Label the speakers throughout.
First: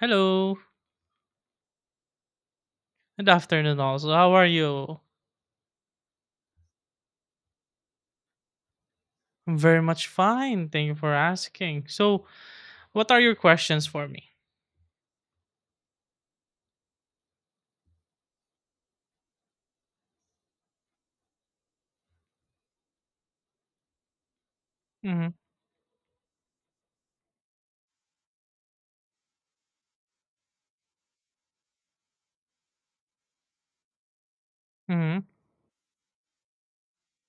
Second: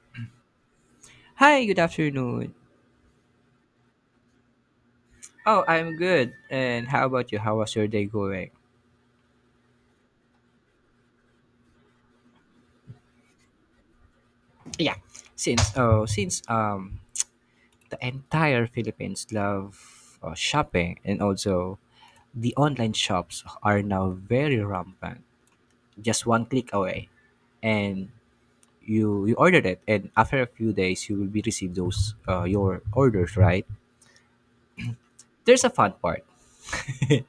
Speaker 1: Hello.
Speaker 2: Hi, good afternoon.
Speaker 1: Good afternoon also. How are you?
Speaker 2: Oh, I'm good. And how about you? How was your day going?
Speaker 1: I'm very much fine. Thank you for asking. So, what are your questions for me?
Speaker 2: Yeah, since the entire Philippines love shopping, and also the online shops are now very rampant.
Speaker 1: Mhm.
Speaker 2: Just one click away, and you ordered it, and after a few days you will be receive those your orders, right?
Speaker 1: Mhm.
Speaker 2: There's a fun part.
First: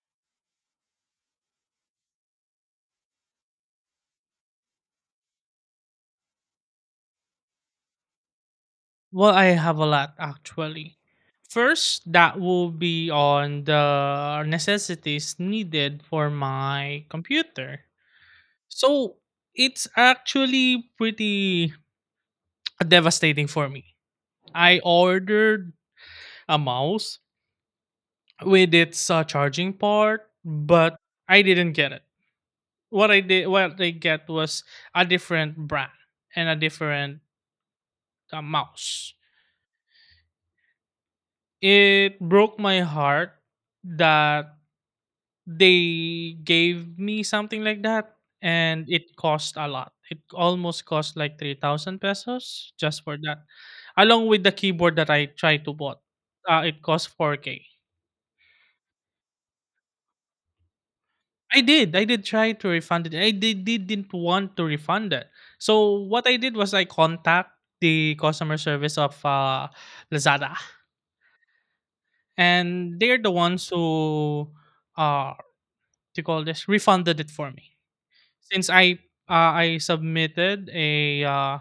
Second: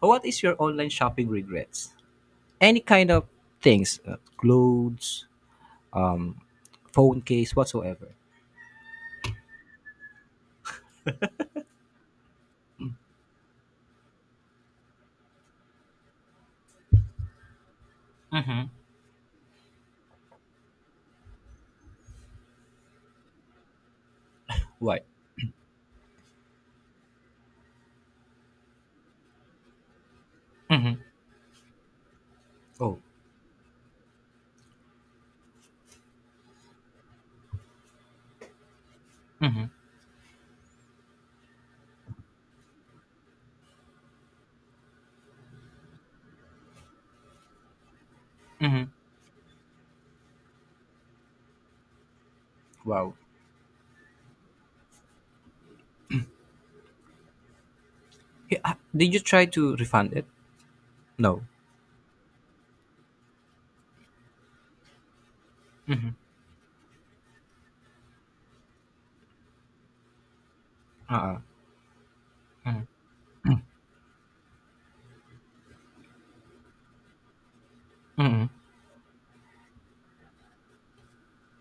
Speaker 2: What is your online shopping regrets? Any kind of things, clothes, um, phone case, whatsoever.
Speaker 1: Well, I have a lot actually. First, that will be on the necessities needed for my computer. So, it's actually pretty devastating for me. I
Speaker 2: Why?
Speaker 1: ordered a mouse with its charging part, but I didn't get it.
Speaker 2: Oh.
Speaker 1: What I get was a different brand and a different mouse. It broke my heart that they gave me something like that,
Speaker 2: Mm-hmm.
Speaker 1: and it cost a lot. It almost cost like 3,000 pesos just for
Speaker 2: Wow.
Speaker 1: that, along with the keyboard that I tried to bought. It cost four k.
Speaker 2: Hey, ah, did you try to refund it? No.
Speaker 1: I did. I did try to refund it. I did, didn't want to refund it. So what I did was I contact the customer service of Lazada,
Speaker 2: Uh-uh.
Speaker 1: and they're the ones who uh to call this refunded it for me
Speaker 2: Mm-hmm.
Speaker 1: since I submitted a uh,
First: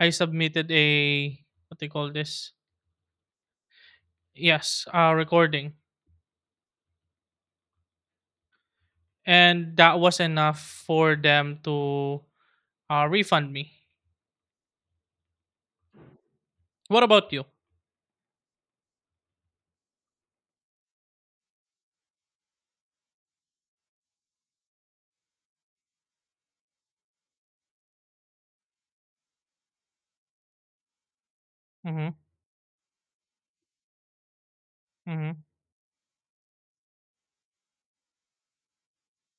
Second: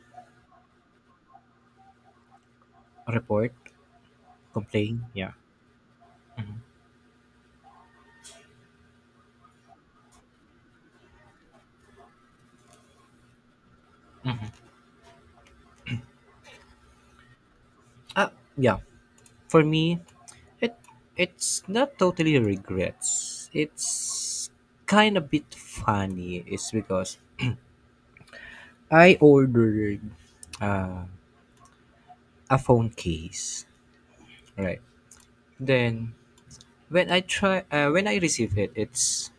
Speaker 1: I submitted a what they call this,
Speaker 2: Report?
Speaker 1: yes,
Speaker 2: Complain? Yeah.
Speaker 1: recording, and that was enough for them to refund me. What about you?
Speaker 2: Ah, yeah. For me, it it's not totally regrets. It's kind of bit funny. It's because I ordered
Speaker 1: Mm-hmm.
Speaker 2: a phone case, right?
Speaker 1: Mm-hmm.
Speaker 2: Then when I receive it, it's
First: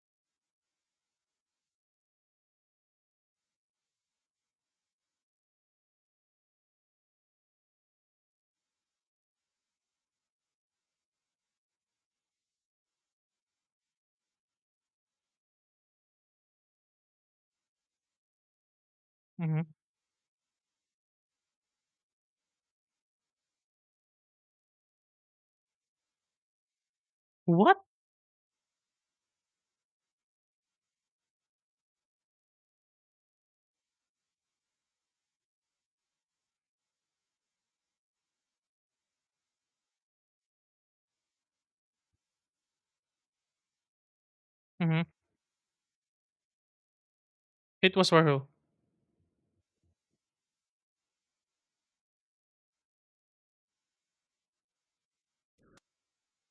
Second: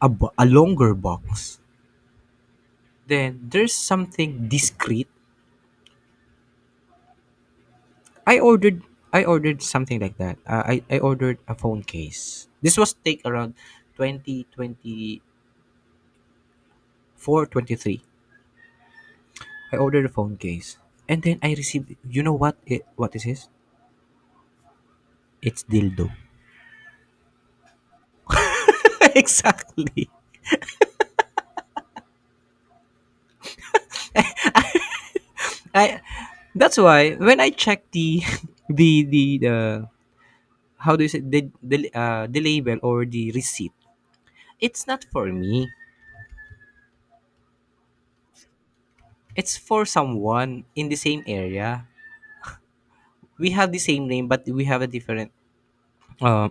Speaker 2: a longer box. Then there's something discreet. I ordered something like that. I ordered a phone case. This was take around 2024, twenty three. I
Speaker 1: Mm-hmm.
Speaker 2: ordered a phone case. And then I received, you know what it, what is this? It's dildo.
Speaker 1: What?
Speaker 2: Exactly. I That's why when I check the the how do you say, the label or the receipt, it's
Speaker 1: Mm-hmm.
Speaker 2: not for me.
Speaker 1: It was for who?
Speaker 2: It's for someone in the same area. We have the same name, but we have a different um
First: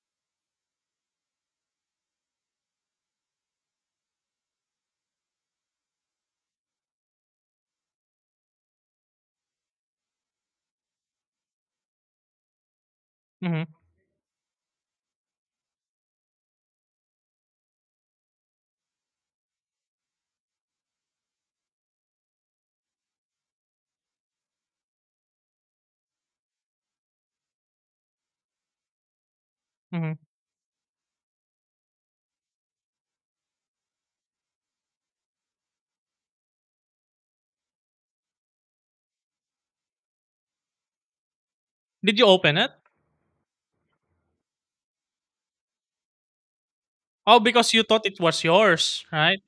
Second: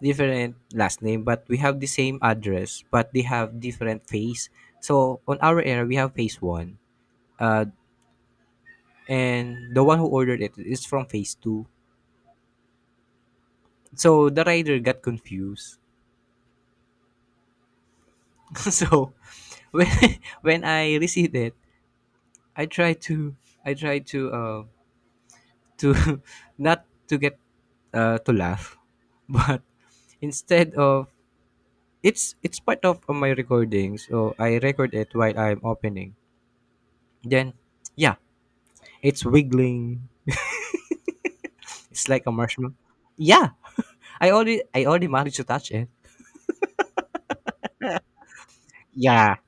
Speaker 2: different last name, but we have the same address, but they have different phase. So on our era, we have phase one, uh, and the one who ordered it is from phase two.
Speaker 1: Mm-hmm.
Speaker 2: So the rider got confused. So when when I received it, I tried to I tried to uh, to not to get to laugh, but
Speaker 1: Mm-hmm.
Speaker 2: instead of, it's part of my recording, so I record it while I'm opening. Then yeah, it's wiggling. It's
Speaker 1: Did
Speaker 2: like
Speaker 1: you
Speaker 2: a
Speaker 1: open it?
Speaker 2: marshmallow. Yeah, I already managed to touch it.
Speaker 1: Oh, because you thought it was yours,
Speaker 2: Yeah,
Speaker 1: right?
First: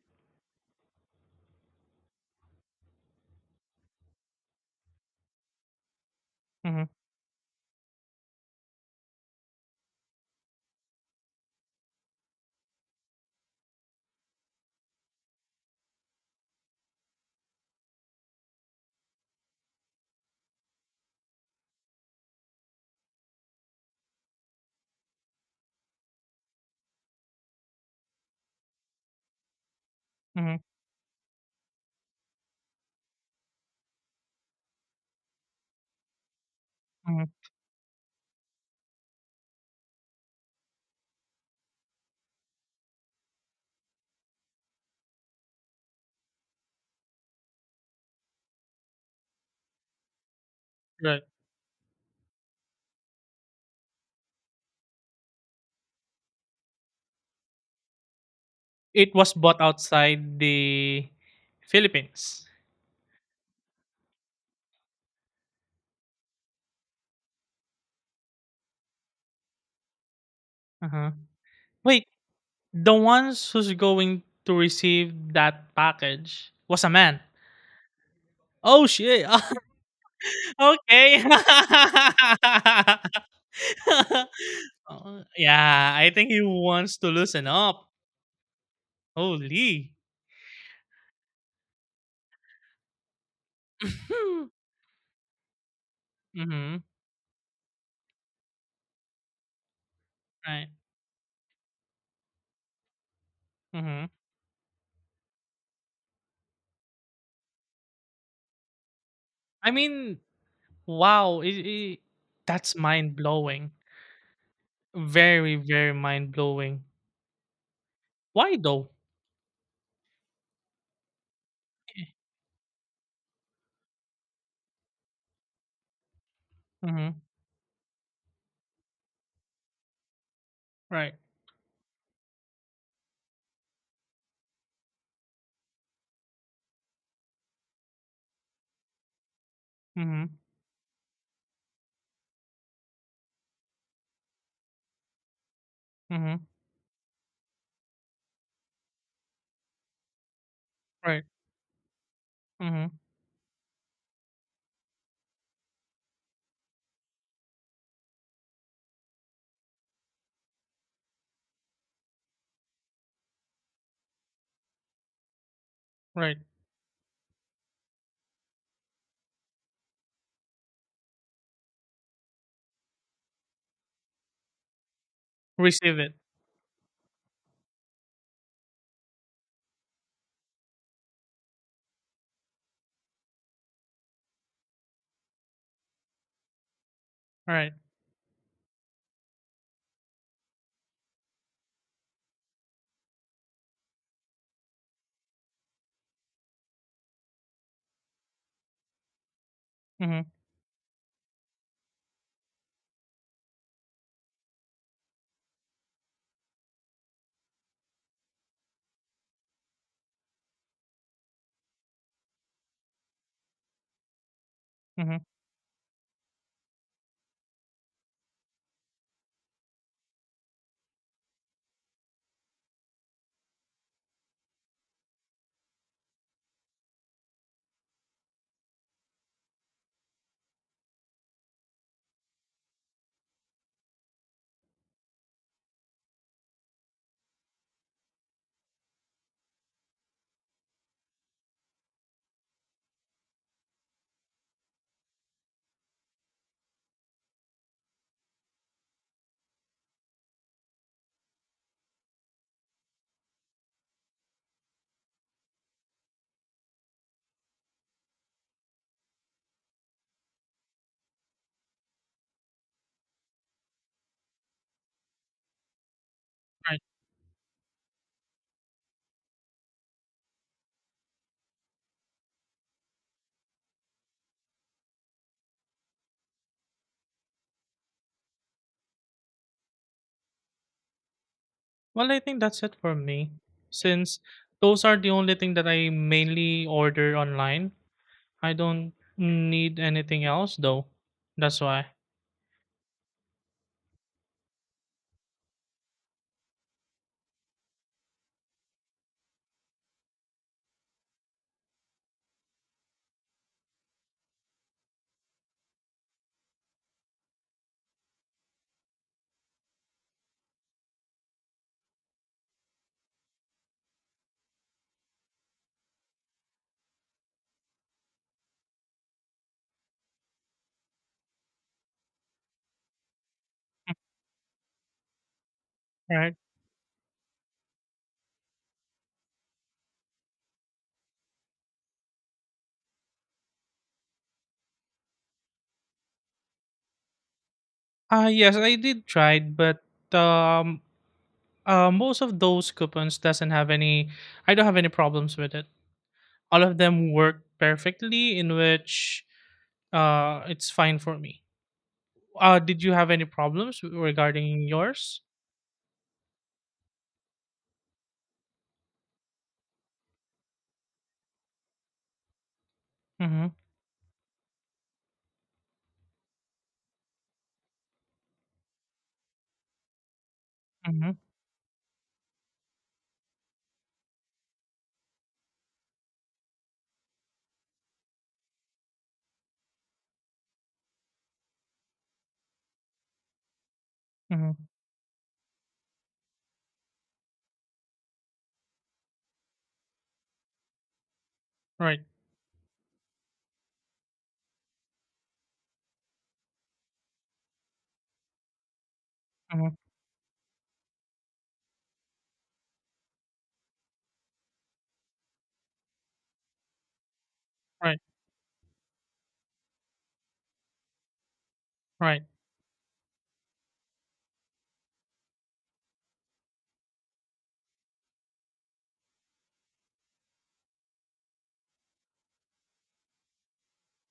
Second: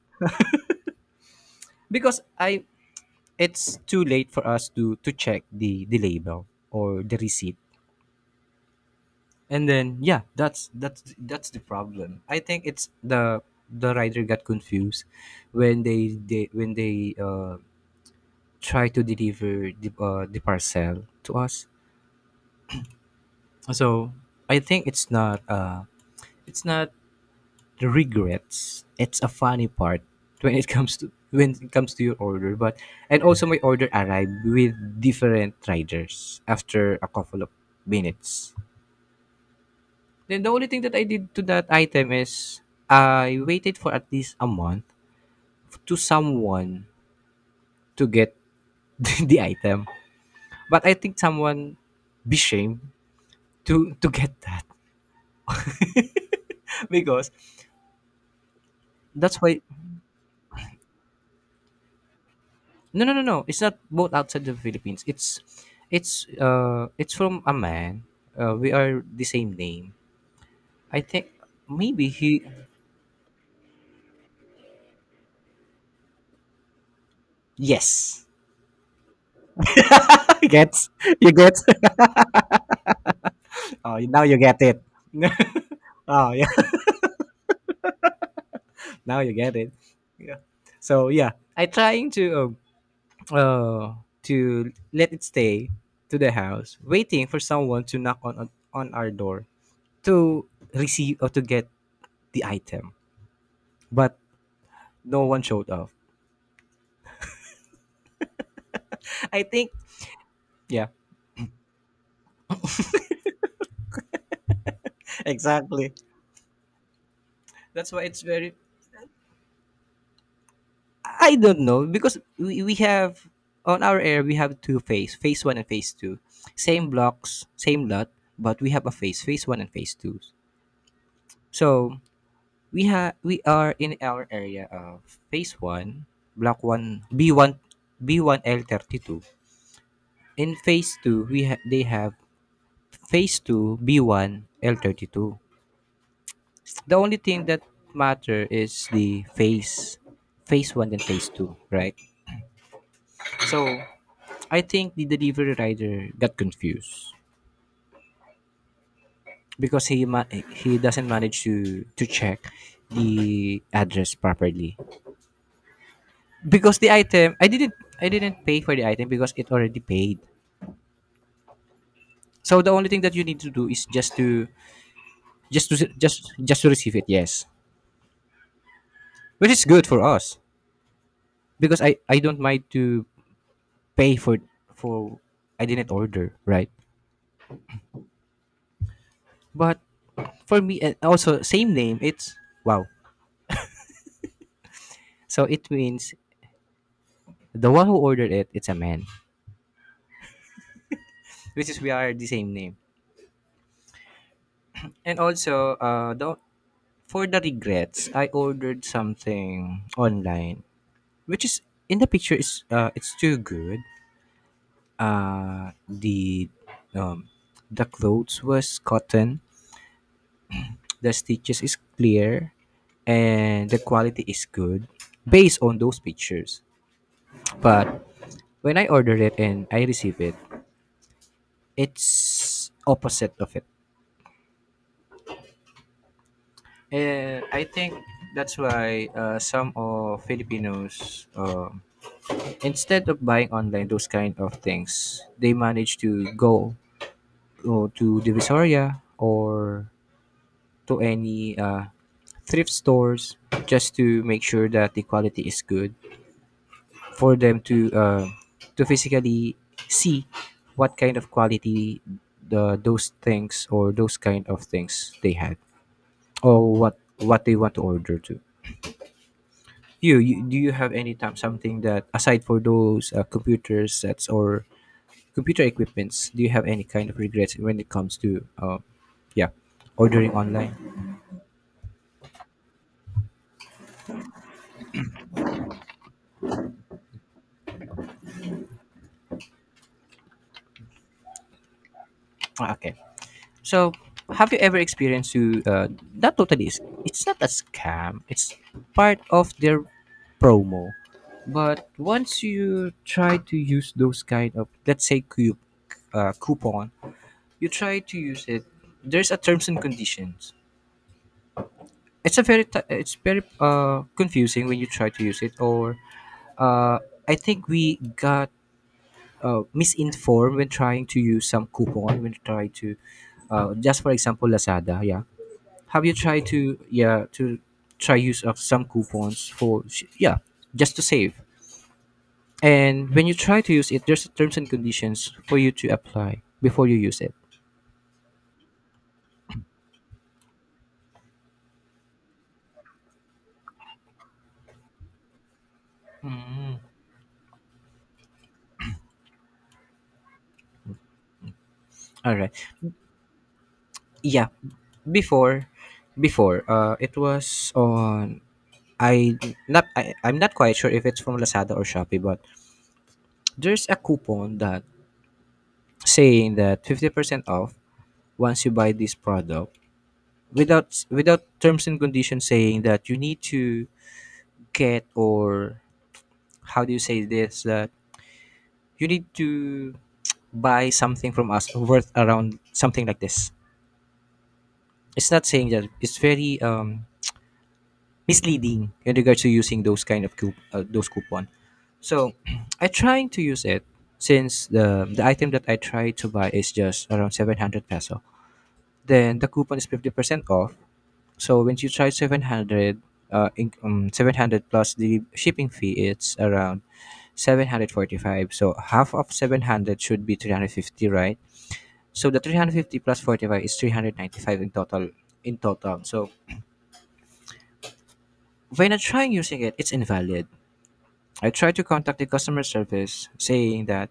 Speaker 2: because I, it's too late for us to check the label
Speaker 1: Mm-hmm.
Speaker 2: or the receipt. And then yeah, that's the problem. I think it's the rider got confused when they when they try to deliver the parcel to us. So I think it's not it's not the regrets, it's a funny part when
Speaker 1: Mm-hmm.
Speaker 2: it comes to, when it comes to your order. But and also my order arrived with different riders after a
Speaker 1: Mm-hmm.
Speaker 2: couple of minutes. Then the only thing that I did to that item is I waited for at least a month to someone to get the item. But I think
Speaker 1: Right.
Speaker 2: someone be shamed to get that, because
Speaker 1: It was
Speaker 2: that's why.
Speaker 1: bought outside the Philippines.
Speaker 2: No, no, no, no. It's not both outside the Philippines. It's it's from a man. We are the same name. I
Speaker 1: Uh-huh.
Speaker 2: think
Speaker 1: Wait,
Speaker 2: maybe he.
Speaker 1: the ones who's going to receive that package was a man.
Speaker 2: Yes,
Speaker 1: Oh shit.
Speaker 2: I get.
Speaker 1: Okay.
Speaker 2: You get. Oh, now you get it.
Speaker 1: Uh, yeah, I think
Speaker 2: Oh
Speaker 1: he
Speaker 2: yeah,
Speaker 1: wants to loosen up.
Speaker 2: now you get it.
Speaker 1: Holy.
Speaker 2: Yeah. So yeah, I trying uh, uh to let it stay to the
Speaker 1: Mm-hmm.
Speaker 2: house, waiting for someone to knock on, on our door, to
Speaker 1: Right.
Speaker 2: receive or to get the item,
Speaker 1: Mm-hmm.
Speaker 2: but no one showed up. I
Speaker 1: I
Speaker 2: think.
Speaker 1: mean,
Speaker 2: Yeah.
Speaker 1: wow. That's mind blowing. Very,
Speaker 2: Exactly.
Speaker 1: very mind blowing.
Speaker 2: That's why it's very,
Speaker 1: Why though?
Speaker 2: I don't know because we have on our air we have two phase, phase one and phase two. Same
Speaker 1: Mm-hmm.
Speaker 2: blocks, same lot, but we have a phase, phase one and phase two.
Speaker 1: Right.
Speaker 2: So we are in our area of phase one, block one, B one, B one L 32.
Speaker 1: Mm-hmm.
Speaker 2: In phase two, they have phase two, B one L 32.
Speaker 1: Mm-hmm.
Speaker 2: The only thing that matter is the phase, phase one and
Speaker 1: Right.
Speaker 2: phase two, right?
Speaker 1: Mm-hmm.
Speaker 2: So I think the delivery rider got confused because he doesn't manage to check the address properly,
Speaker 1: Right.
Speaker 2: because the item, I didn't pay for the item because it already paid. So the only thing that you need to do is just to
Speaker 1: Receive it.
Speaker 2: just to receive it. Yes, which is good for us because I don't mind to pay for, I didn't order, right?
Speaker 1: Right.
Speaker 2: But for me and also same name, it's wow. So it means the one who ordered it, it's a man,
Speaker 1: Mm-hmm.
Speaker 2: which is we are the same name. And also, the, for the regrets, I ordered something online, which is in the picture is it's too good.
Speaker 1: Mm-hmm.
Speaker 2: Uh, the um, the clothes was cotton, the stitches is clear, and the quality is good based on those pictures. But when I ordered it and I receive it, it's opposite of it. And I think that's why some of Filipinos, instead of buying online those kind of things, they manage to go to Divisoria or to any thrift stores, just to make sure that the quality is good for them to physically see what kind of quality the, those things or those kind of things they had, or
Speaker 1: Right.
Speaker 2: what they want to order to. You do you have any time something that aside for those computer sets or computer equipments, do you have any kind of regrets when it comes to yeah, ordering online?
Speaker 1: Well, I think that's it for me. Since those are the only thing that I mainly order online. I don't need anything else though. That's why.
Speaker 2: Ah, okay. So, have you ever experienced to that totally is, it's not a scam. It's part of their promo. But once you try to use those kind of, coupon, you try to use it. There's a terms and conditions, it's a it's very confusing when you try to use it, or uh I think we got misinformed when trying to use some coupon, when trying to, just for example Lazada, yeah, have you
Speaker 1: Right.
Speaker 2: tried to, yeah, to try use of some coupons for yeah, just to save. And when you try to use it, there's terms and conditions for you to apply before you use it.
Speaker 1: Yes, I did try it, but um most of those coupons doesn't have any. I don't have any problems with it. All of them work perfectly in which it's fine for me.
Speaker 2: All right.
Speaker 1: Did you have any problems
Speaker 2: Yeah,
Speaker 1: regarding yours?
Speaker 2: before, it was on, I, not I, I'm not quite sure if it's from Lazada or Shopee, but
Speaker 1: Mhm.
Speaker 2: there's a coupon that saying that 50% off once you buy this product,
Speaker 1: Mhm.
Speaker 2: without terms and conditions saying that you need to get, or how do you say this, that you need to buy something from us worth around something like this.
Speaker 1: Mhm.
Speaker 2: It's not saying that, it's very misleading in regards to using those kind of those coupon.
Speaker 1: Right.
Speaker 2: So I trying to use it since the item that I try to buy is just around 700 peso. Then the
Speaker 1: Mhm.
Speaker 2: coupon is 50% off. So when you try 700, 700 plus the shipping fee it's around
Speaker 1: Right.
Speaker 2: 745. So half of 700 should be 350, right?
Speaker 1: Right.
Speaker 2: So the 350 plus 45 is 395 in total, So when I try using it, it's invalid. I tried to contact the customer service saying that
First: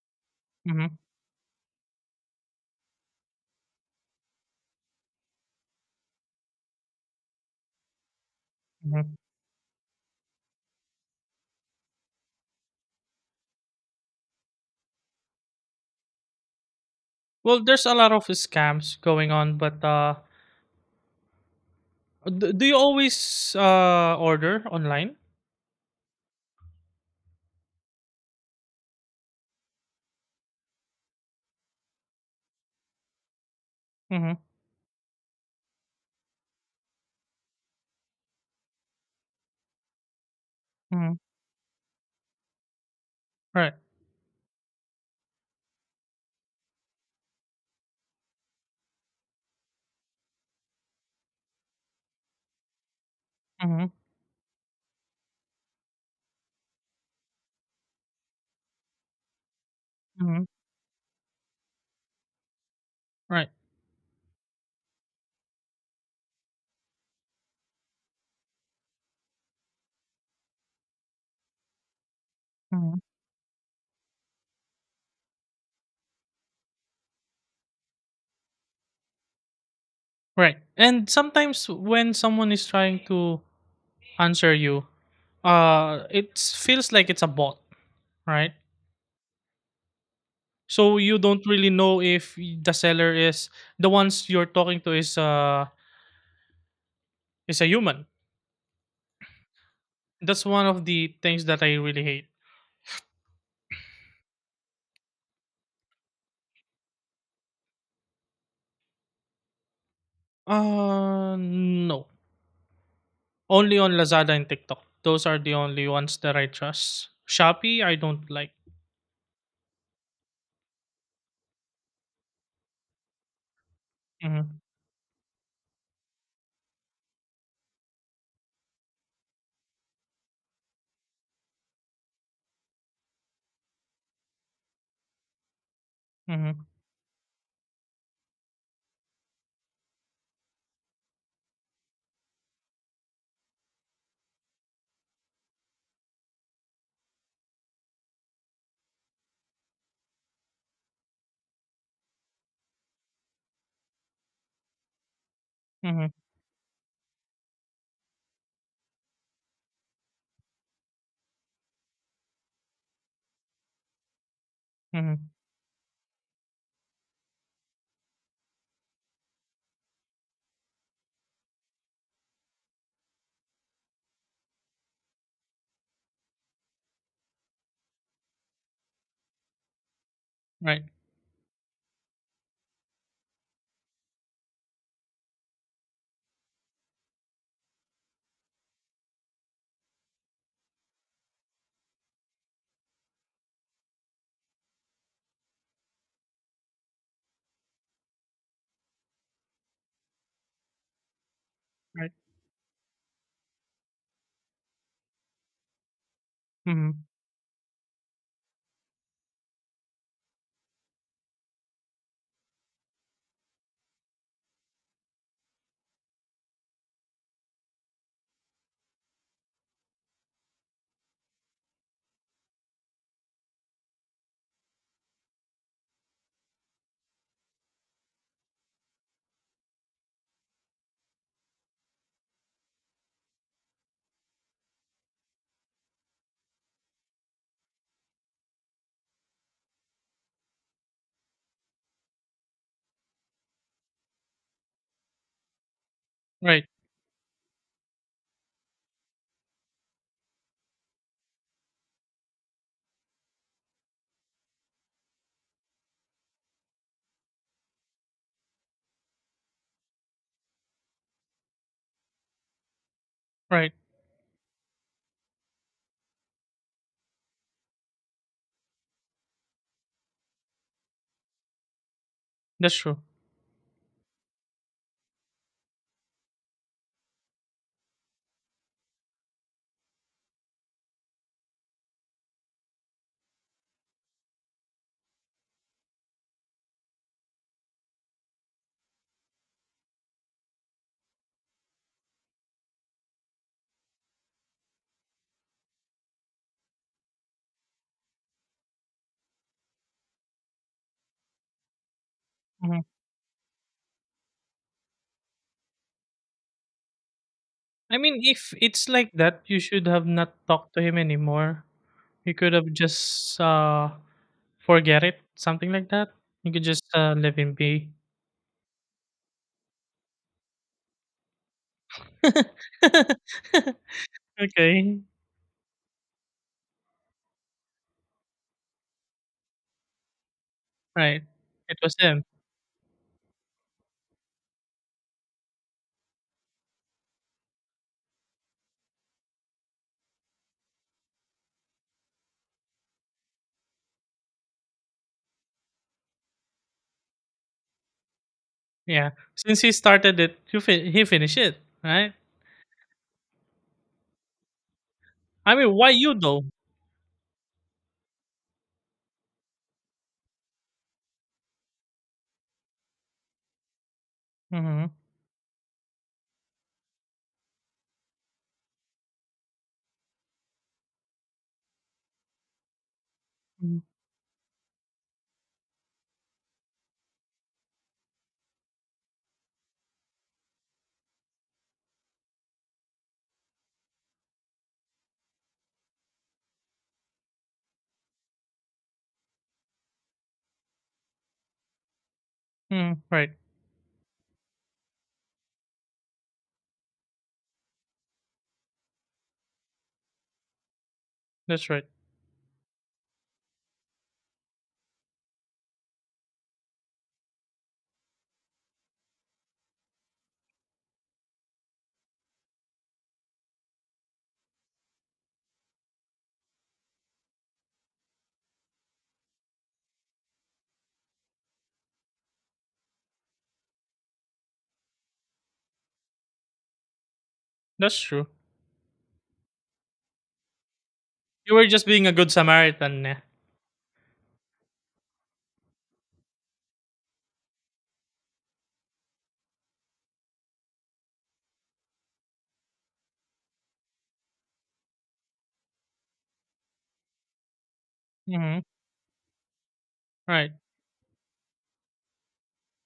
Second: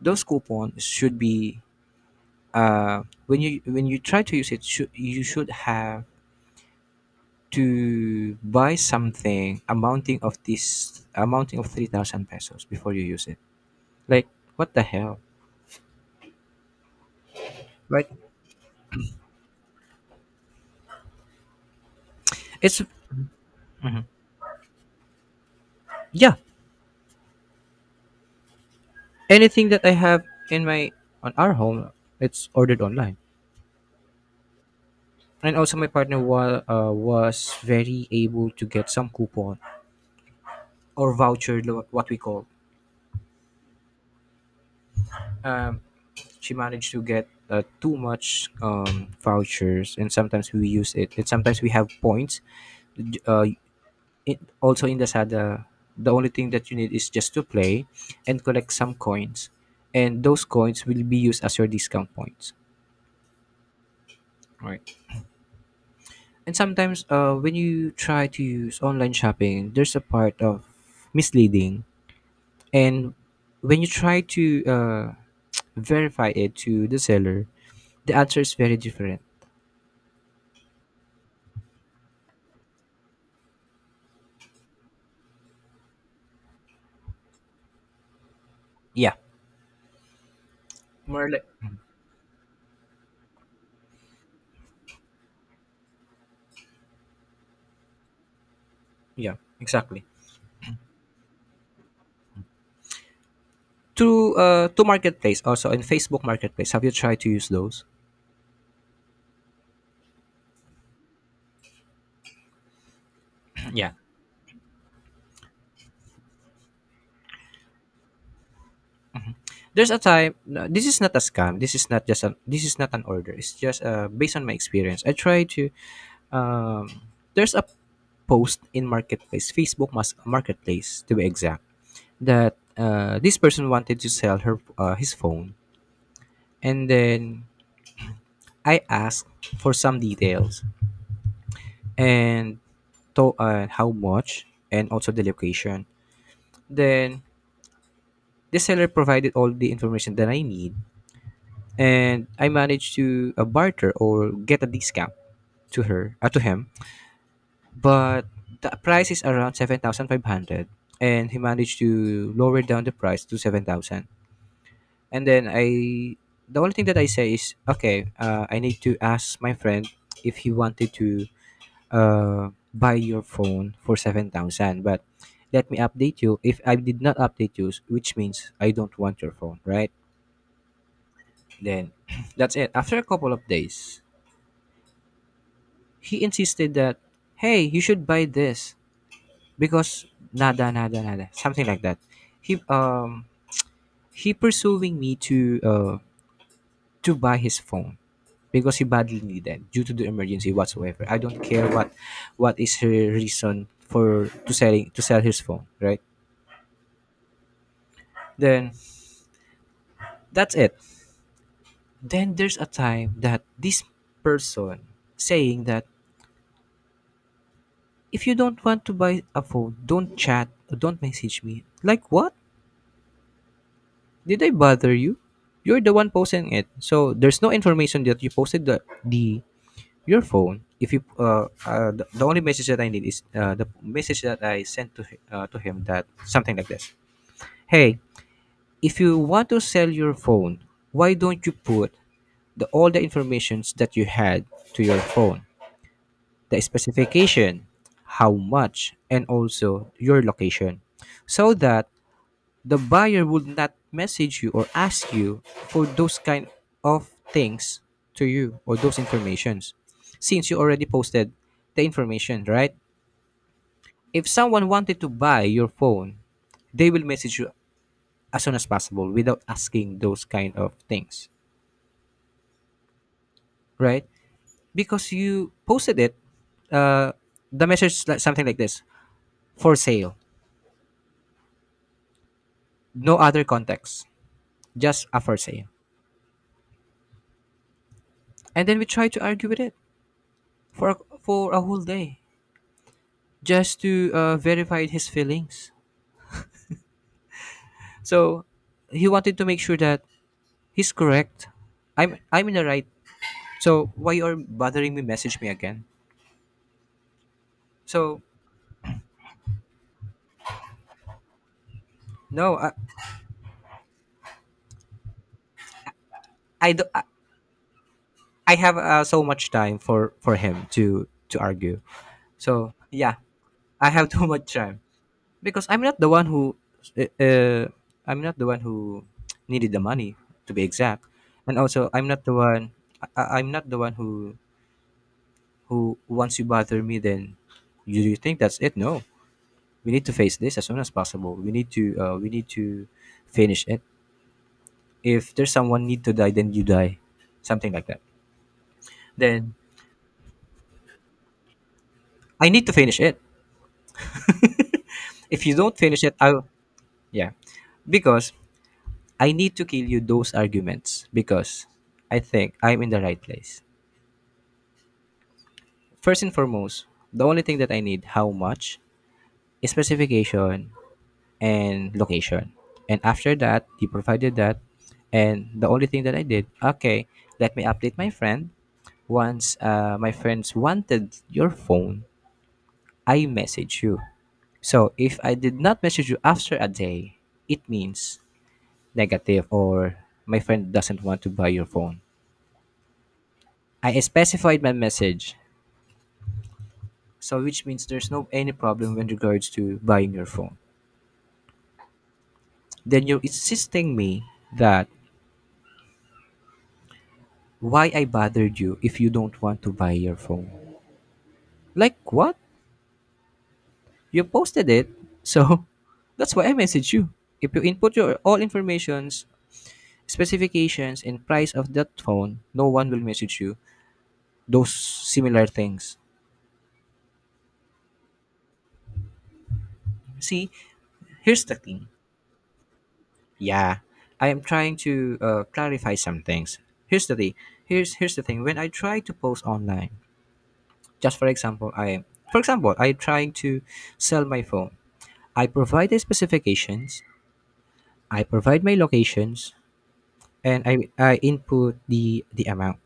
Speaker 2: those coupons
Speaker 1: Mhm.
Speaker 2: should be, when you try to use it, should, you should have to buy
Speaker 1: Mhm.
Speaker 2: something amounting of this, amounting of 3,000 pesos before you use it. Like, what the hell?
Speaker 1: Well, there's a
Speaker 2: Right.
Speaker 1: lot of scams going on, but do you
Speaker 2: It's,
Speaker 1: always order online?
Speaker 2: yeah, anything that I have in my, on our home, it's ordered online.
Speaker 1: Mm-hmm.
Speaker 2: And also my partner was very able to get some coupon or
Speaker 1: Mm-hmm.
Speaker 2: voucher, what we call.
Speaker 1: Right.
Speaker 2: Um, she managed to get too much vouchers, and sometimes we use it, and sometimes we have points. D- uh,
Speaker 1: Mm-hmm.
Speaker 2: Also in the sada, the only thing that you need is just to play and collect some coins, and
Speaker 1: Mm-hmm.
Speaker 2: those coins will be used as your discount points.
Speaker 1: Right.
Speaker 2: And sometimes when you try to use online shopping, there's a part of misleading.
Speaker 1: Mm-hmm.
Speaker 2: And when you try to verify it to the seller, the answer is very different.
Speaker 1: Right. And sometimes when someone is trying to answer you, it feels like it's a bot, right?
Speaker 2: Yeah,
Speaker 1: So you
Speaker 2: more like,
Speaker 1: don't really know if the seller is the ones you're talking to is a human.
Speaker 2: yeah, exactly.
Speaker 1: That's one of the things that I really hate.
Speaker 2: To marketplace, also in Facebook Marketplace. Have you tried to use those?
Speaker 1: No. Only
Speaker 2: Yeah.
Speaker 1: on Lazada and TikTok. Those are the only ones that I trust. Shopee, I don't like.
Speaker 2: There's a time, no, this is not a scam. This is not just a, this is not an order. It's just based on my
Speaker 1: Mhm,
Speaker 2: experience. I try to, um there's a post in Marketplace, Facebook Marketplace to be exact, that this person wanted to sell her, his phone.
Speaker 1: mhm,
Speaker 2: And then I asked for some details, and to, how much, and also the location. Then the seller provided all the information that I need, and I managed to barter or get a discount to
Speaker 1: mhm,
Speaker 2: her, to him. But the price is around 7,500, and he managed to lower down the price to 7,000. And
Speaker 1: mhm.
Speaker 2: then I, the only thing that I say is, okay, I need to ask my friend if he wanted to buy your phone for 7,000, but let me update you. If I did not update you, which means I don't want your phone, right?
Speaker 1: Right,
Speaker 2: Then, that's it. After a couple of days, he insisted that, hey, you should buy this because nada, nada, nada, something like that. He he pursuing me to buy his phone because he badly needed due to the emergency whatsoever. I don't care what
Speaker 1: right,
Speaker 2: what is her reason for to selling to sell his phone, right?
Speaker 1: mhm,
Speaker 2: Then that's it. Then there's a time that this person saying that if you don't want to buy a phone, don't chat or don't message me. Like what? Did I bother you? You're the one posting it, so there's no information that you posted the your phone. If you the only message that I need is the message that I sent to to him that something like this. Hey, if you want to sell your phone, why don't you put the all the informations that you had to your phone, the
Speaker 1: right,
Speaker 2: specification, how much, and also your location, so that the buyer would not message you or ask you for those kind of things to you or those informations since you already posted the information, right?
Speaker 1: right.
Speaker 2: If someone wanted to buy your phone, they will message you as soon as possible without asking those kind of things,
Speaker 1: That's true.
Speaker 2: right? Because you posted it. uh, the message is like something like this, for sale, no other context, just a for sale. And then we try to argue with it for for a whole day just to verify his feelings. So he wanted to make sure that he's correct. I'm in the
Speaker 1: Mhm.
Speaker 2: right. So why you're bothering me? Message me again.
Speaker 1: I mean,
Speaker 2: So
Speaker 1: if it's like that, you should have not talked to him anymore. You could
Speaker 2: no,
Speaker 1: have just forget it, something like that. You could
Speaker 2: I, do,
Speaker 1: just
Speaker 2: I,
Speaker 1: let him be.
Speaker 2: I have so much time for him to argue. So yeah, I have too much time
Speaker 1: Okay,
Speaker 2: because I'm not the one who uh, uh, I'm not the one who needed the money, to be exact,
Speaker 1: right.
Speaker 2: and
Speaker 1: It
Speaker 2: also
Speaker 1: was
Speaker 2: I'm not
Speaker 1: him.
Speaker 2: the one. I'm not the one who once you bother me, then you think that's it. No, we need to face this as soon as possible. We need to finish it. If there's someone need to die, then you die, something like that.
Speaker 1: Yeah.
Speaker 2: Then
Speaker 1: Since he started it, he finished it, right?
Speaker 2: I need to finish it. If you
Speaker 1: I mean,
Speaker 2: don't
Speaker 1: why
Speaker 2: finish
Speaker 1: you
Speaker 2: it,
Speaker 1: though?
Speaker 2: I'll, yeah, because I need to kill you those arguments because I think I'm in the right place.
Speaker 1: Mhm.
Speaker 2: First and foremost, the only thing that I need: how much, is specification, and location. And after that,
Speaker 1: Mhm.
Speaker 2: he provided that. And the only thing that I did, okay, let me update my friend. Once my friends wanted your phone, I message you. So if I did not message you after a day, it means negative, or my friend doesn't want to buy your phone.
Speaker 1: Mm, right.
Speaker 2: I specified my message. So which means there's no any problem when regards to buying your phone.
Speaker 1: That's right.
Speaker 2: Then you're insisting me that why I bothered you if you don't want to buy your phone. Like what? You posted it. So that's why I messaged you. If you input your all informations, specifications and price of that phone, no one will message you those similar things.
Speaker 1: That's true.
Speaker 2: See, here's the
Speaker 1: You were just
Speaker 2: thing.
Speaker 1: being a good Samaritan, eh.
Speaker 2: Yeah, I am trying to clarify some things. Here's the thing. Here's the thing. When I try to post online, just for example, I trying to sell my phone. I provide the specifications, I
Speaker 1: Mhm.
Speaker 2: provide my locations,
Speaker 1: Right.
Speaker 2: and I input the amount.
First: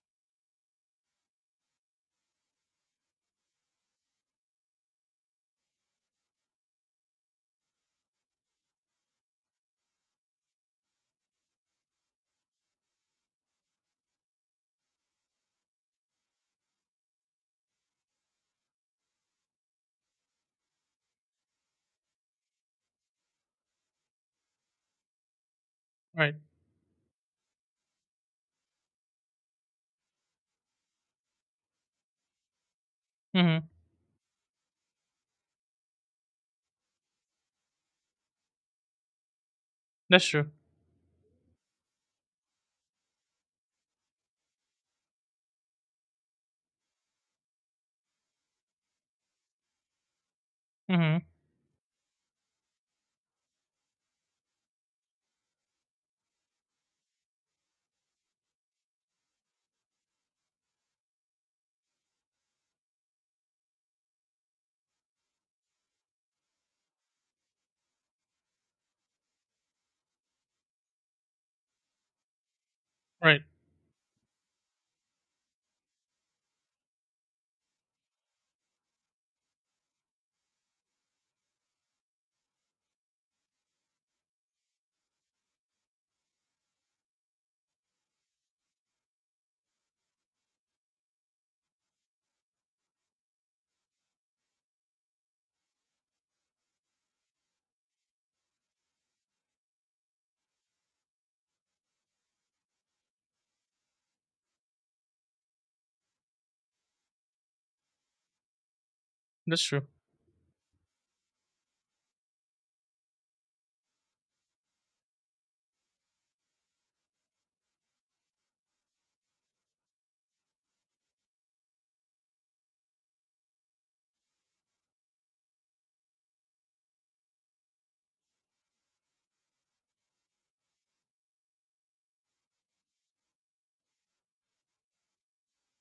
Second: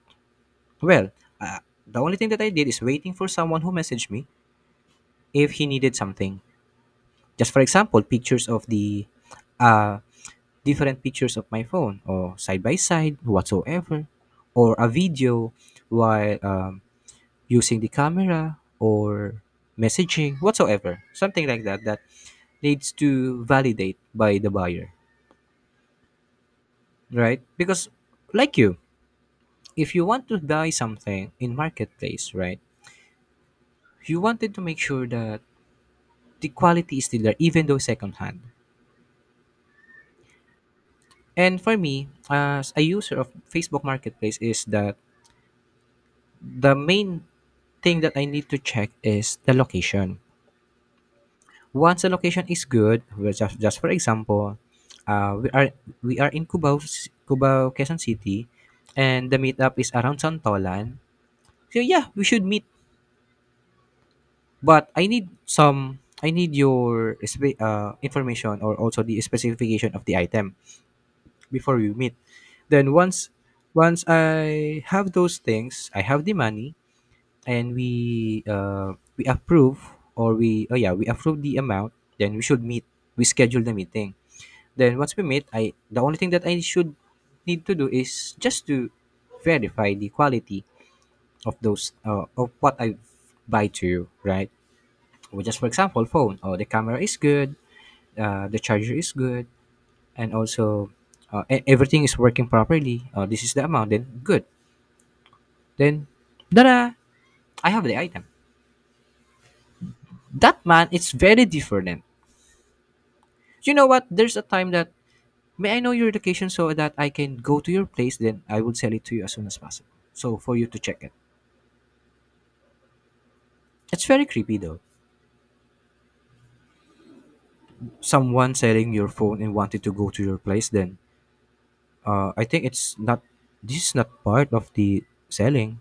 Speaker 2: Well, uh, the only thing that I did is waiting for someone who messaged me if he needed something. Just for example, pictures of the uh, different pictures of my phone or side by side whatsoever, or a video while using the camera or messaging whatsoever, something like that, that needs to validate by the buyer,
Speaker 1: Right.
Speaker 2: right? Because like you, if you want to buy something in marketplace, right?
Speaker 1: Mhm.
Speaker 2: You wanted to make sure that the quality is still there, even though secondhand.
Speaker 1: That's true.
Speaker 2: And for me, as a user of Facebook Marketplace, is that the main thing that I need to check is the location.
Speaker 1: Mhm.
Speaker 2: Once the location is good, well, just for example, uh, we are we are in Cubao, Cubao, Quezon City, and the meetup is around Santolan. So yeah, we should meet. But I need your information or also the specification of the item before we meet. Then
Speaker 1: Right.
Speaker 2: once I have those things, I have the money, and we approve, or we, oh yeah, we approve the amount, then we should meet. We schedule the meeting. Then once we meet, I the only thing that I should need to do is just to verify the quality of those of what I buy to you, right? Well, just for example, phone. Oh, the camera is good. The charger is good, and also everything is working properly. Oh, this is the amount. Then good. Then, da, I have the item.
Speaker 1: That's true.
Speaker 2: That man, it's very different. You know what? There's a time that, may I know your location so that I can go to your place? Then I will sell it to you as soon as possible, so for you to check it. It's very creepy though. Someone selling your phone and wanted to go to your place. Then, I think it's not. This is not part of the selling.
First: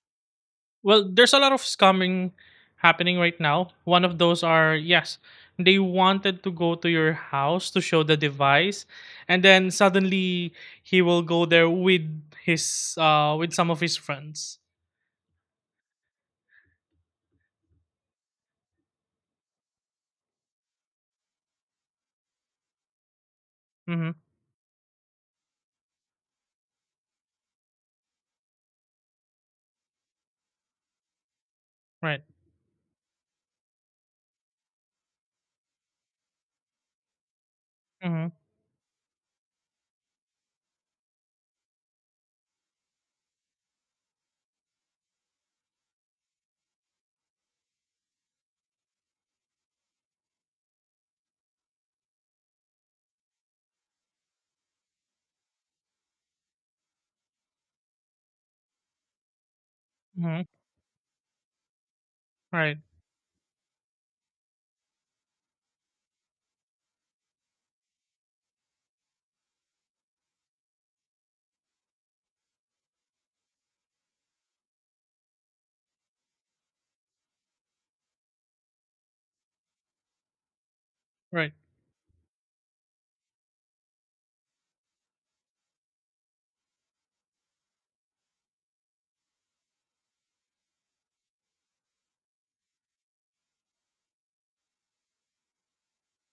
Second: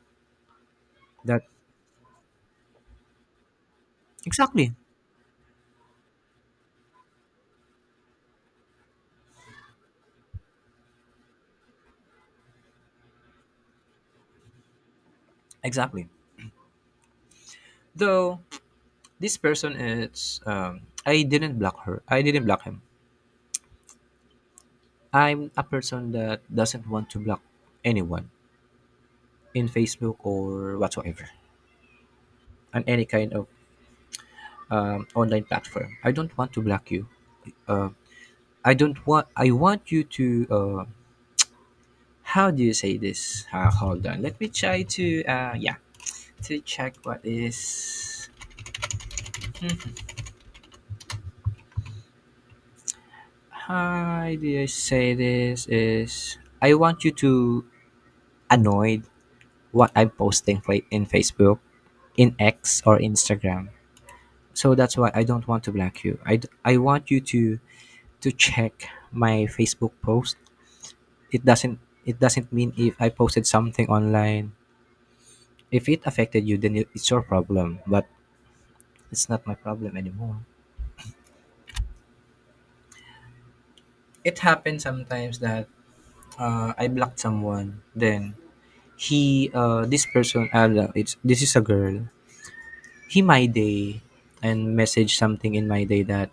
Speaker 1: Well, there's a
Speaker 2: That,
Speaker 1: lot of scamming happening right now. One of those
Speaker 2: exactly.
Speaker 1: are yes, they wanted to go to your house to show the device, and then suddenly he will go there with his with some of his friends.
Speaker 2: Exactly. Though this person is, I didn't block her. I didn't block him.
Speaker 1: Mhm.
Speaker 2: I'm a person that doesn't want to block anyone in Facebook or whatsoever,
Speaker 1: Right.
Speaker 2: on any kind of online platform. I don't want to block you. Uh,
Speaker 1: Mhm.
Speaker 2: I don't want. I want you to. How do you say this? Hold on. Let me try to. Yeah, to check what is. How do you say this? Is, I want you to annoyed what I'm
Speaker 1: Mhm.
Speaker 2: posting in Facebook, in
Speaker 1: Right.
Speaker 2: X or Instagram. So that's why I don't want to block you. I want you to check my Facebook post. It doesn't, it doesn't mean if I posted something online. If it affected you, then it's your problem. But it's not my problem anymore.
Speaker 1: Right.
Speaker 2: It happens sometimes that I blocked someone. Then he this person, it's, this is a girl. He my day, and message something in my day that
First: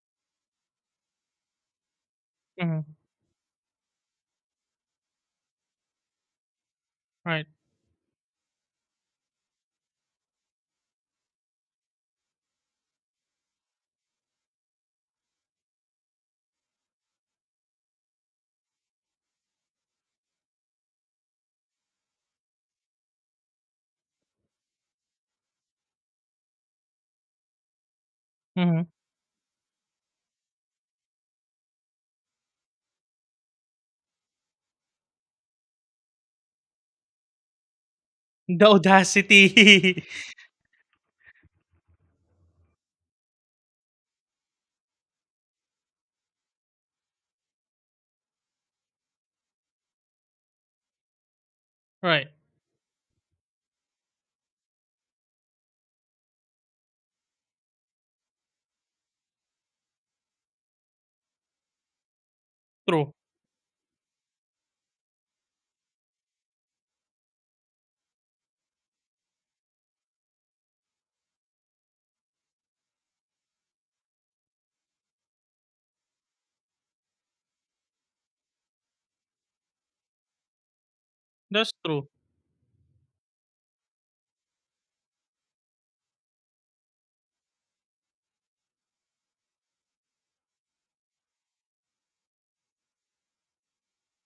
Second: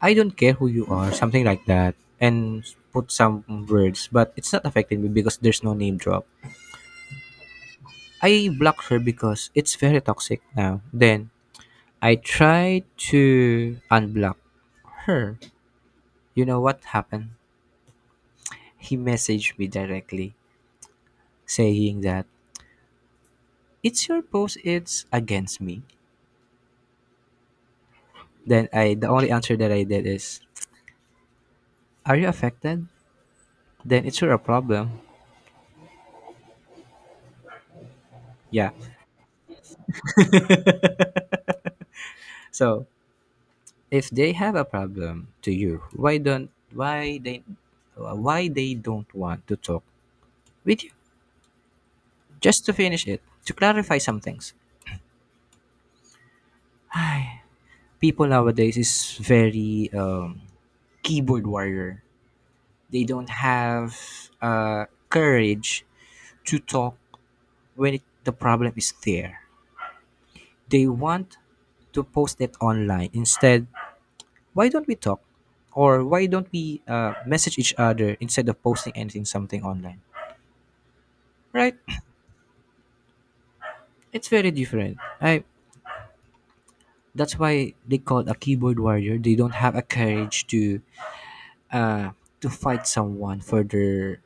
Speaker 2: I don't care who you are, something like that, and
Speaker 1: Mhm.
Speaker 2: put some words, but it's not affecting me because there's no name drop.
Speaker 1: Right.
Speaker 2: I block her because it's very toxic now. Then I try to unblock her. You know what happened? He messaged me directly saying that it's your post, it's against me. Then
Speaker 1: Mhm.
Speaker 2: I the only answer that I did is, are you affected? Then it's your problem.
Speaker 1: The
Speaker 2: Yeah.
Speaker 1: audacity.
Speaker 2: So if they have a problem to you, why don't, why they why they don't want to talk with you
Speaker 1: Right.
Speaker 2: just to finish it, to clarify some things. Ay, people nowadays is very keyboard warrior. They
Speaker 1: True.
Speaker 2: don't have courage to talk when it, the problem is there. They want to post it online instead. Why don't we talk, or why don't we message each other instead of posting anything, something online,
Speaker 1: That's
Speaker 2: right?
Speaker 1: true.
Speaker 2: It's very different. I That's why they call a keyboard warrior. They don't have a courage uh to fight someone for their,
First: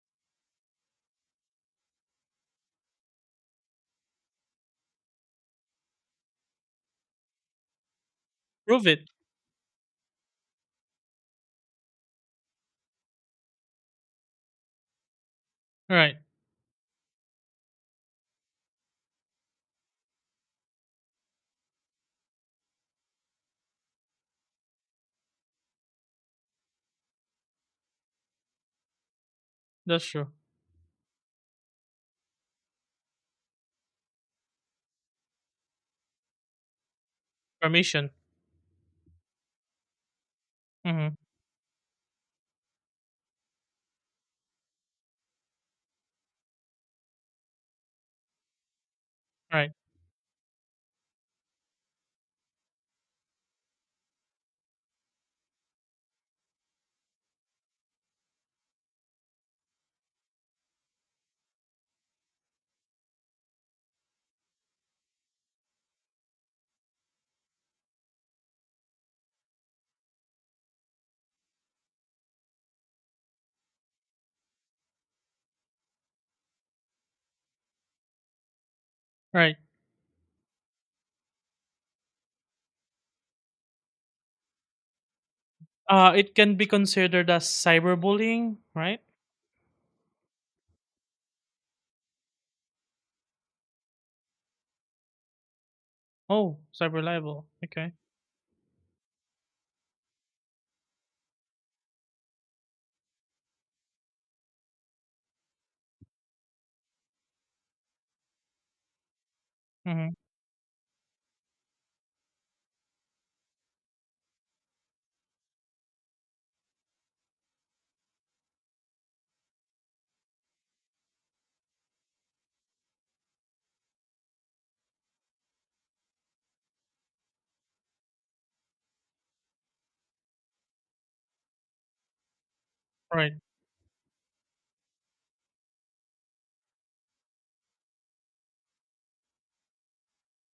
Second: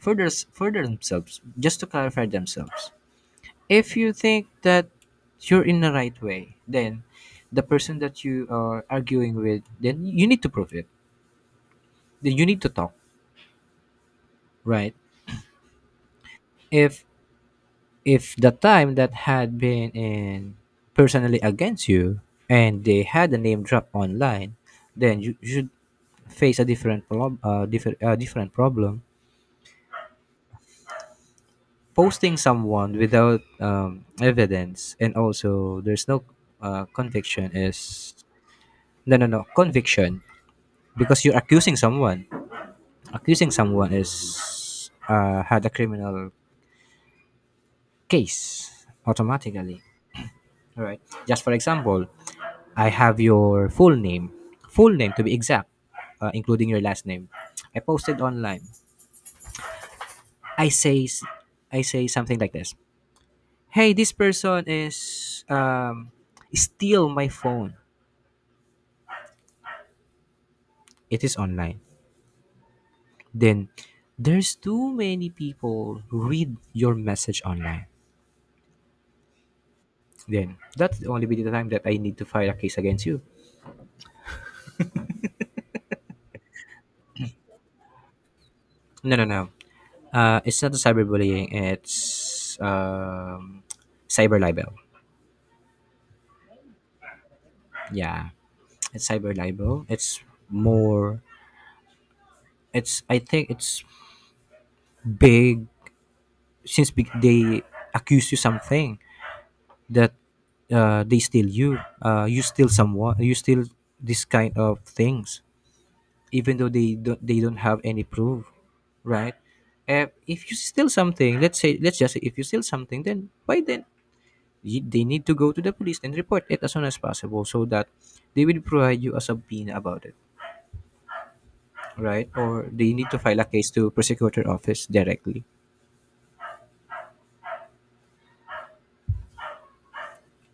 Speaker 2: for their, for themselves. Just to clarify themselves. If you think that you're in the right way, then the person that you are
Speaker 1: Prove it.
Speaker 2: arguing with, then you need to prove it. Then you need to talk, right?
Speaker 1: Right.
Speaker 2: If if the time that had been in personally against you and they had a name drop online, then you should face a different problem, different, different problem,
Speaker 1: That's true.
Speaker 2: posting someone without evidence and also there's no conviction
Speaker 1: Permission.
Speaker 2: is no conviction
Speaker 1: Mm-hmm.
Speaker 2: because you're accusing someone. Accusing someone is, had a criminal case
Speaker 1: Right.
Speaker 2: automatically. All right, just for example, I have your full name, full name to be exact, including your last name. I posted online, I say, I say something like this: hey, this person is, um, steal my phone. It is online. Then there's too many people who read your message online.
Speaker 1: Right.
Speaker 2: Then that's the only bit of time that I need to file a case against you.
Speaker 1: It can be considered as cyberbullying, right?
Speaker 2: No, no, no. It's not a cyberbullying. It's cyber libel.
Speaker 1: Oh, cyber libel. Okay.
Speaker 2: Yeah, it's cyber libel. It's more. It's, I think it's big, since big, they accuse you something that
Speaker 1: Mm-hmm.
Speaker 2: they steal you you steal someone, you steal this kind of things, even though they don't have any proof, right? Uh, if you steal something, let's say, let's just say if you steal something, then why then you, they need to go to the police and report it as soon as possible so that they will provide you a subpoena about it, right? Or they need to
Speaker 1: Right.
Speaker 2: file a case to prosecutor office directly.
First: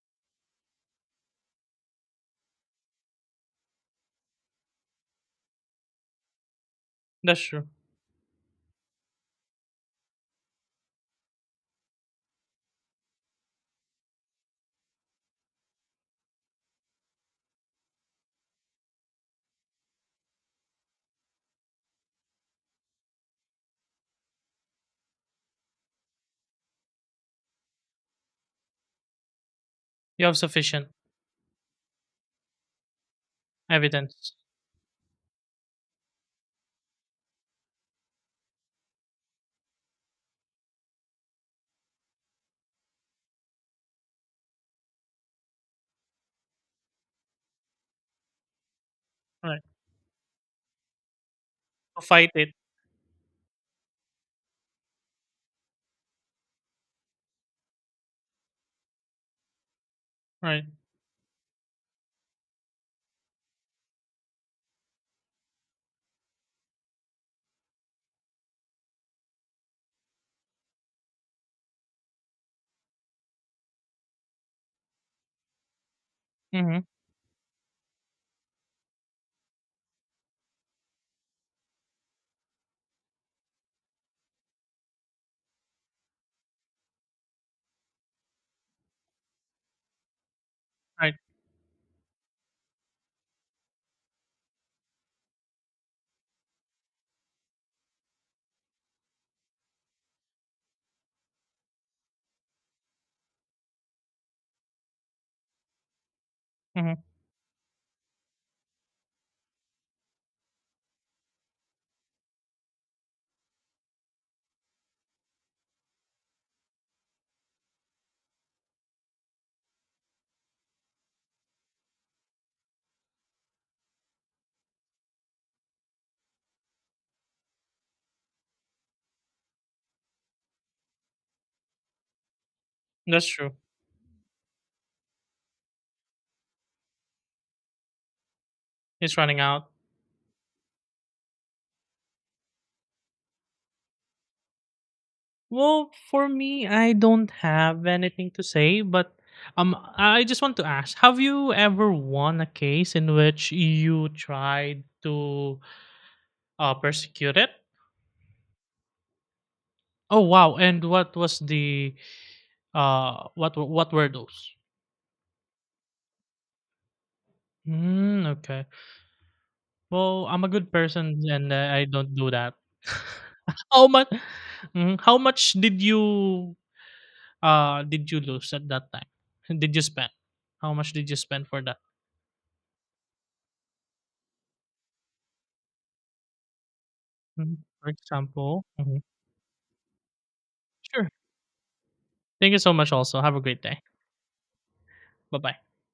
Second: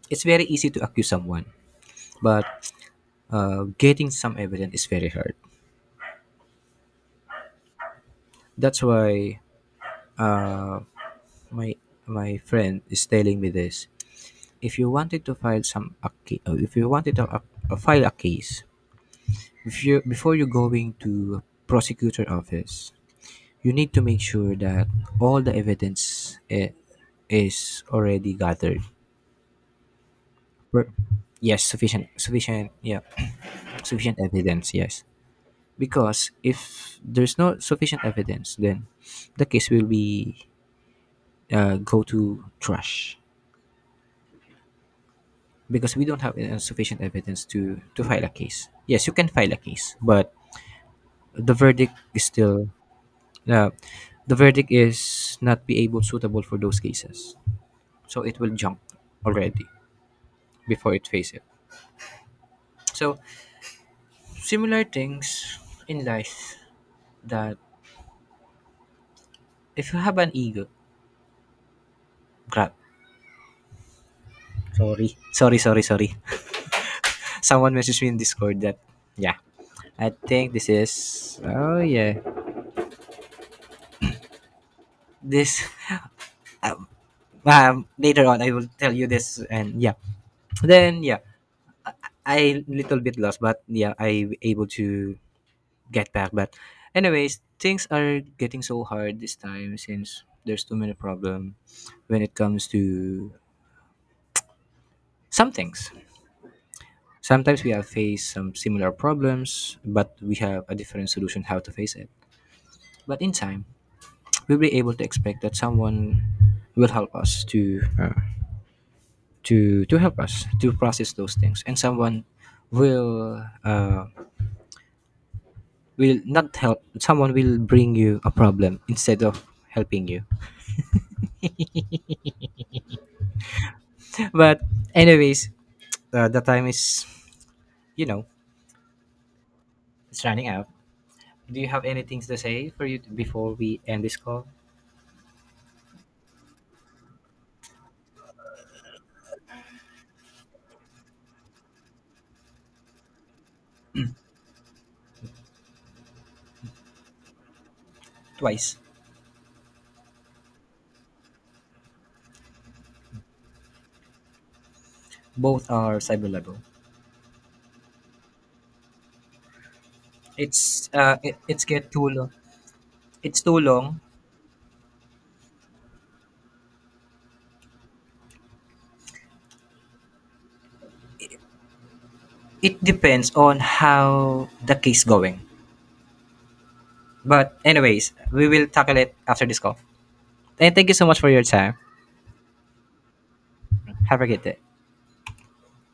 Speaker 2: It's very easy to accuse someone, but getting some evidence is very hard.
Speaker 1: That's true.
Speaker 2: That's why, uh, my my friend is telling me this. If you wanted to file if you wanted to a file a case, if you before you going to prosecutor office, you need to make sure that all the evidence, eh, is already gathered.
Speaker 1: You have sufficient
Speaker 2: Per-, yes, sufficient, yeah sufficient
Speaker 1: evidence.
Speaker 2: evidence, yes. Because if there's no sufficient evidence, then the case will be, go to trash. Because we don't have sufficient evidence to file a case. Yes, you can file a
Speaker 1: Right.
Speaker 2: case, but the verdict
Speaker 1: To
Speaker 2: is
Speaker 1: fight it.
Speaker 2: still, uh, the verdict is not be able suitable for those cases. So it will jump already
Speaker 1: Right.
Speaker 2: before it faces. It. So similar things in life, that if you have an ego, crap. Sorry, sorry, sorry, sorry.
Speaker 1: Mm-hmm.
Speaker 2: Someone messaged me in Discord that, yeah. I think this is, oh yeah. This later on I will tell you this, and yeah, then
Speaker 1: Right.
Speaker 2: yeah. I little bit lost, but yeah, I able to get back. But anyways, things are getting so hard this time since there's too many problem when it comes to some things.
Speaker 1: Mm-hmm.
Speaker 2: Sometimes we have faced some similar problems, but we have a different solution how to face it. But in time, we'll be able to expect that someone will help us to to help us to process those things, and someone will, will not help, someone will bring you a problem instead of helping you.
Speaker 1: That's true.
Speaker 2: But anyways, the time is, you know,
Speaker 1: It's running out.
Speaker 2: it's running out. Do you have anything to say for you before we end this call?
Speaker 1: Well, for me, I don't have anything to say, but I just want to ask: Have you ever won a case in which you tried to persecute it?
Speaker 2: Twice.
Speaker 1: Oh wow! And what was the what were those?
Speaker 2: Both are cyber level.
Speaker 1: Mm, okay. Well, I'm a good
Speaker 2: It's
Speaker 1: person, and
Speaker 2: it's
Speaker 1: I
Speaker 2: get too
Speaker 1: don't do
Speaker 2: long.
Speaker 1: that.
Speaker 2: It's too
Speaker 1: How
Speaker 2: long.
Speaker 1: much? Mm, how much did you lose at that time? Did you spend? How much did you spend for that?
Speaker 2: It depends on how the case going. But
Speaker 1: Mhm, for
Speaker 2: anyways, we
Speaker 1: example,
Speaker 2: will tackle
Speaker 1: mhm.
Speaker 2: it after this call. And thank you so
Speaker 1: Sure.
Speaker 2: much for your time.
Speaker 1: Thank you so much also. Have a great day.
Speaker 2: Have a good day.
Speaker 1: Bye-bye.